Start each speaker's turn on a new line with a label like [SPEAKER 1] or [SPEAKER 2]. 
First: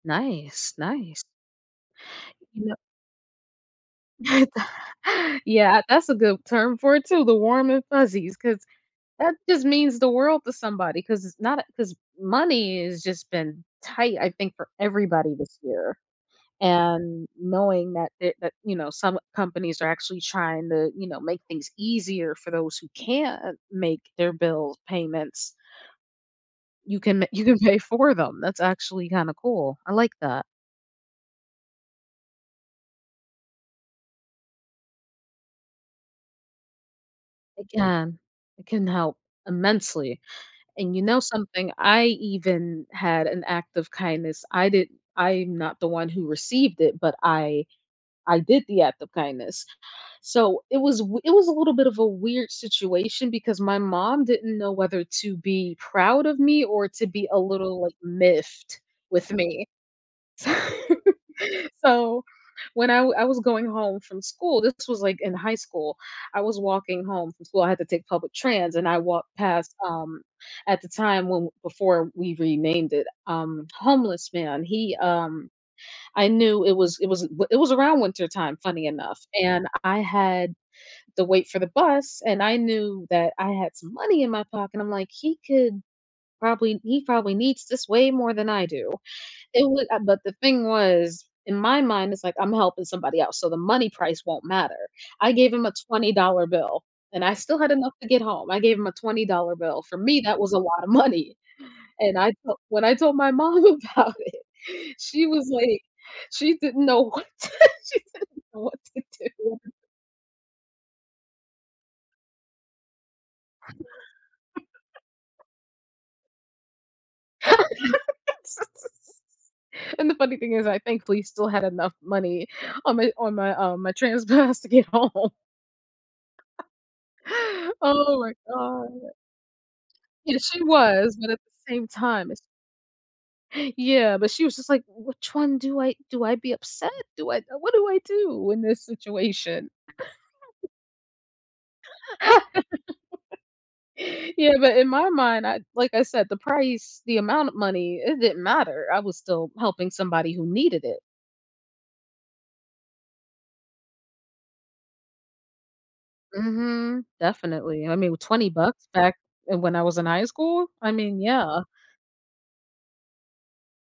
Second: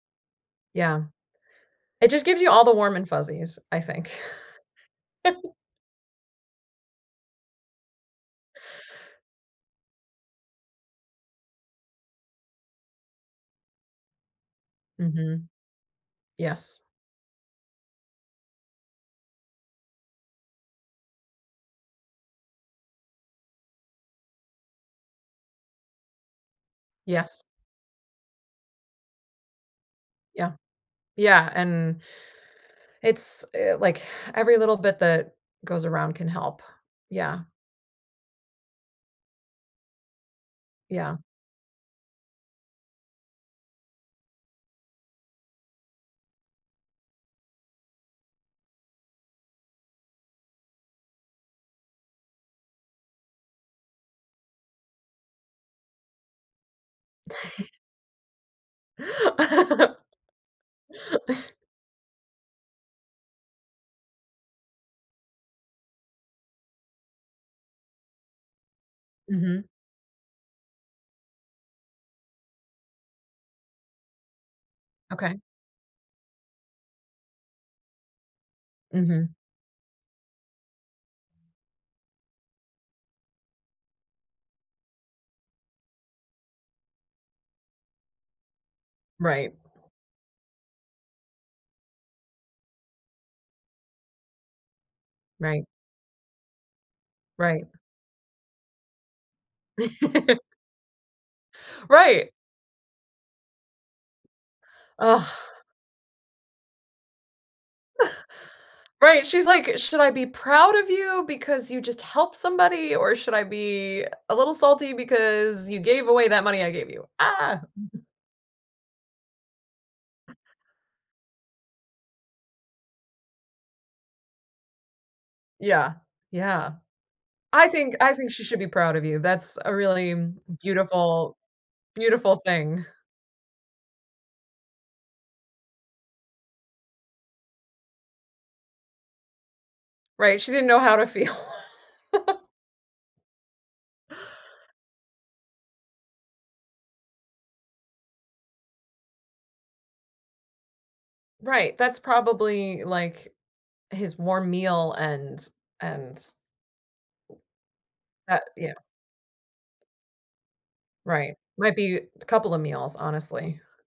[SPEAKER 1] Nice,
[SPEAKER 2] Yeah.
[SPEAKER 1] nice.
[SPEAKER 2] It just gives you
[SPEAKER 1] You
[SPEAKER 2] all the
[SPEAKER 1] kno
[SPEAKER 2] warm and fuzzies, I think.
[SPEAKER 1] Yeah, that's a good term for it, too, the warm and fuzzies 'cause that just means the world to somebody 'cause it's not a 'cause money has just been tight, I think, for everybody
[SPEAKER 2] Mhm.
[SPEAKER 1] this year,
[SPEAKER 2] Yes.
[SPEAKER 1] and knowing that it that, you know, some companies are actually trying to, you know, make things easier for those who can't make their bill payments you can
[SPEAKER 2] Yes.
[SPEAKER 1] you can pay for them, that's actually kinda cool, I like that.
[SPEAKER 2] Yeah. Yeah, and it's, eh, like, every little bit that goes around can help. Yeah.
[SPEAKER 1] Again, it can help immensely, and, you
[SPEAKER 2] Yeah.
[SPEAKER 1] know something, I even had an act of kindness; I did I'm not the one who received it, but I I did the act of kindness. So, it was wi it was a little bit of a weird situation because my mom didn't know whether to be proud of me or to be a little, like, miffed with me. So, when I wa I was going home from school this was, like, in high school, I was walking home from school I had to take public trans and I walked
[SPEAKER 2] Mhm.
[SPEAKER 1] past, um, at the time when before we renamed it, um, homeless man he,
[SPEAKER 2] Okay.
[SPEAKER 1] um I knew it was it was th it was around wintertime, funny enough,
[SPEAKER 2] Mhm.
[SPEAKER 1] and I had the wait for the bus and I knew that I had some money in my pocket, I'm like, "He could probably he probably needs this way more than I do."
[SPEAKER 2] Right.
[SPEAKER 1] It wa uh, but the thing was, in my mind, it's like, "I'm helping somebody else," so the money price won't matter. I gave
[SPEAKER 2] Right.
[SPEAKER 1] him a $20 bill and I still
[SPEAKER 2] Right.
[SPEAKER 1] had enough to get home, I gave him a $20 bill; for me, that was a lot of money. And
[SPEAKER 2] Right.
[SPEAKER 1] I felt when I told my mom about it,
[SPEAKER 2] Ugh.
[SPEAKER 1] she was like, she didn't know what she didn't know what to
[SPEAKER 2] Right, she's
[SPEAKER 1] do.
[SPEAKER 2] like, "Should I be proud of you because you just helped somebody, or should I be a little salty because you gave away that money I gave you? Ah!"
[SPEAKER 1] And the funny thing is I, thankfully, still had enough money on my on my, um my trans pass to get home.
[SPEAKER 2] Yeah, yeah. I think I
[SPEAKER 1] Oh,
[SPEAKER 2] think
[SPEAKER 1] my
[SPEAKER 2] she should be
[SPEAKER 1] God.
[SPEAKER 2] proud of you, that's a really
[SPEAKER 1] Yes, she was, but
[SPEAKER 2] beautiful
[SPEAKER 1] at the same time,
[SPEAKER 2] beautiful
[SPEAKER 1] it's
[SPEAKER 2] thing.
[SPEAKER 1] Yeah, but she was just like, "Which one do I do I be upset? Do I what do I do in this situation?"
[SPEAKER 2] Right, she didn't know how to feel.
[SPEAKER 1] Yeah, but in my mind, I like I said, the price, the amount of money, it didn't matter, I was still helping somebody who needed it.
[SPEAKER 2] Right, that's probably, like, his warm meal and and
[SPEAKER 1] Mhm, definitely, I mean, with
[SPEAKER 2] but,
[SPEAKER 1] twenty
[SPEAKER 2] you know.
[SPEAKER 1] bucks, back, eh, when I was in high school? I mean,
[SPEAKER 2] Right,
[SPEAKER 1] yeah.
[SPEAKER 2] might be a couple of meals, honestly.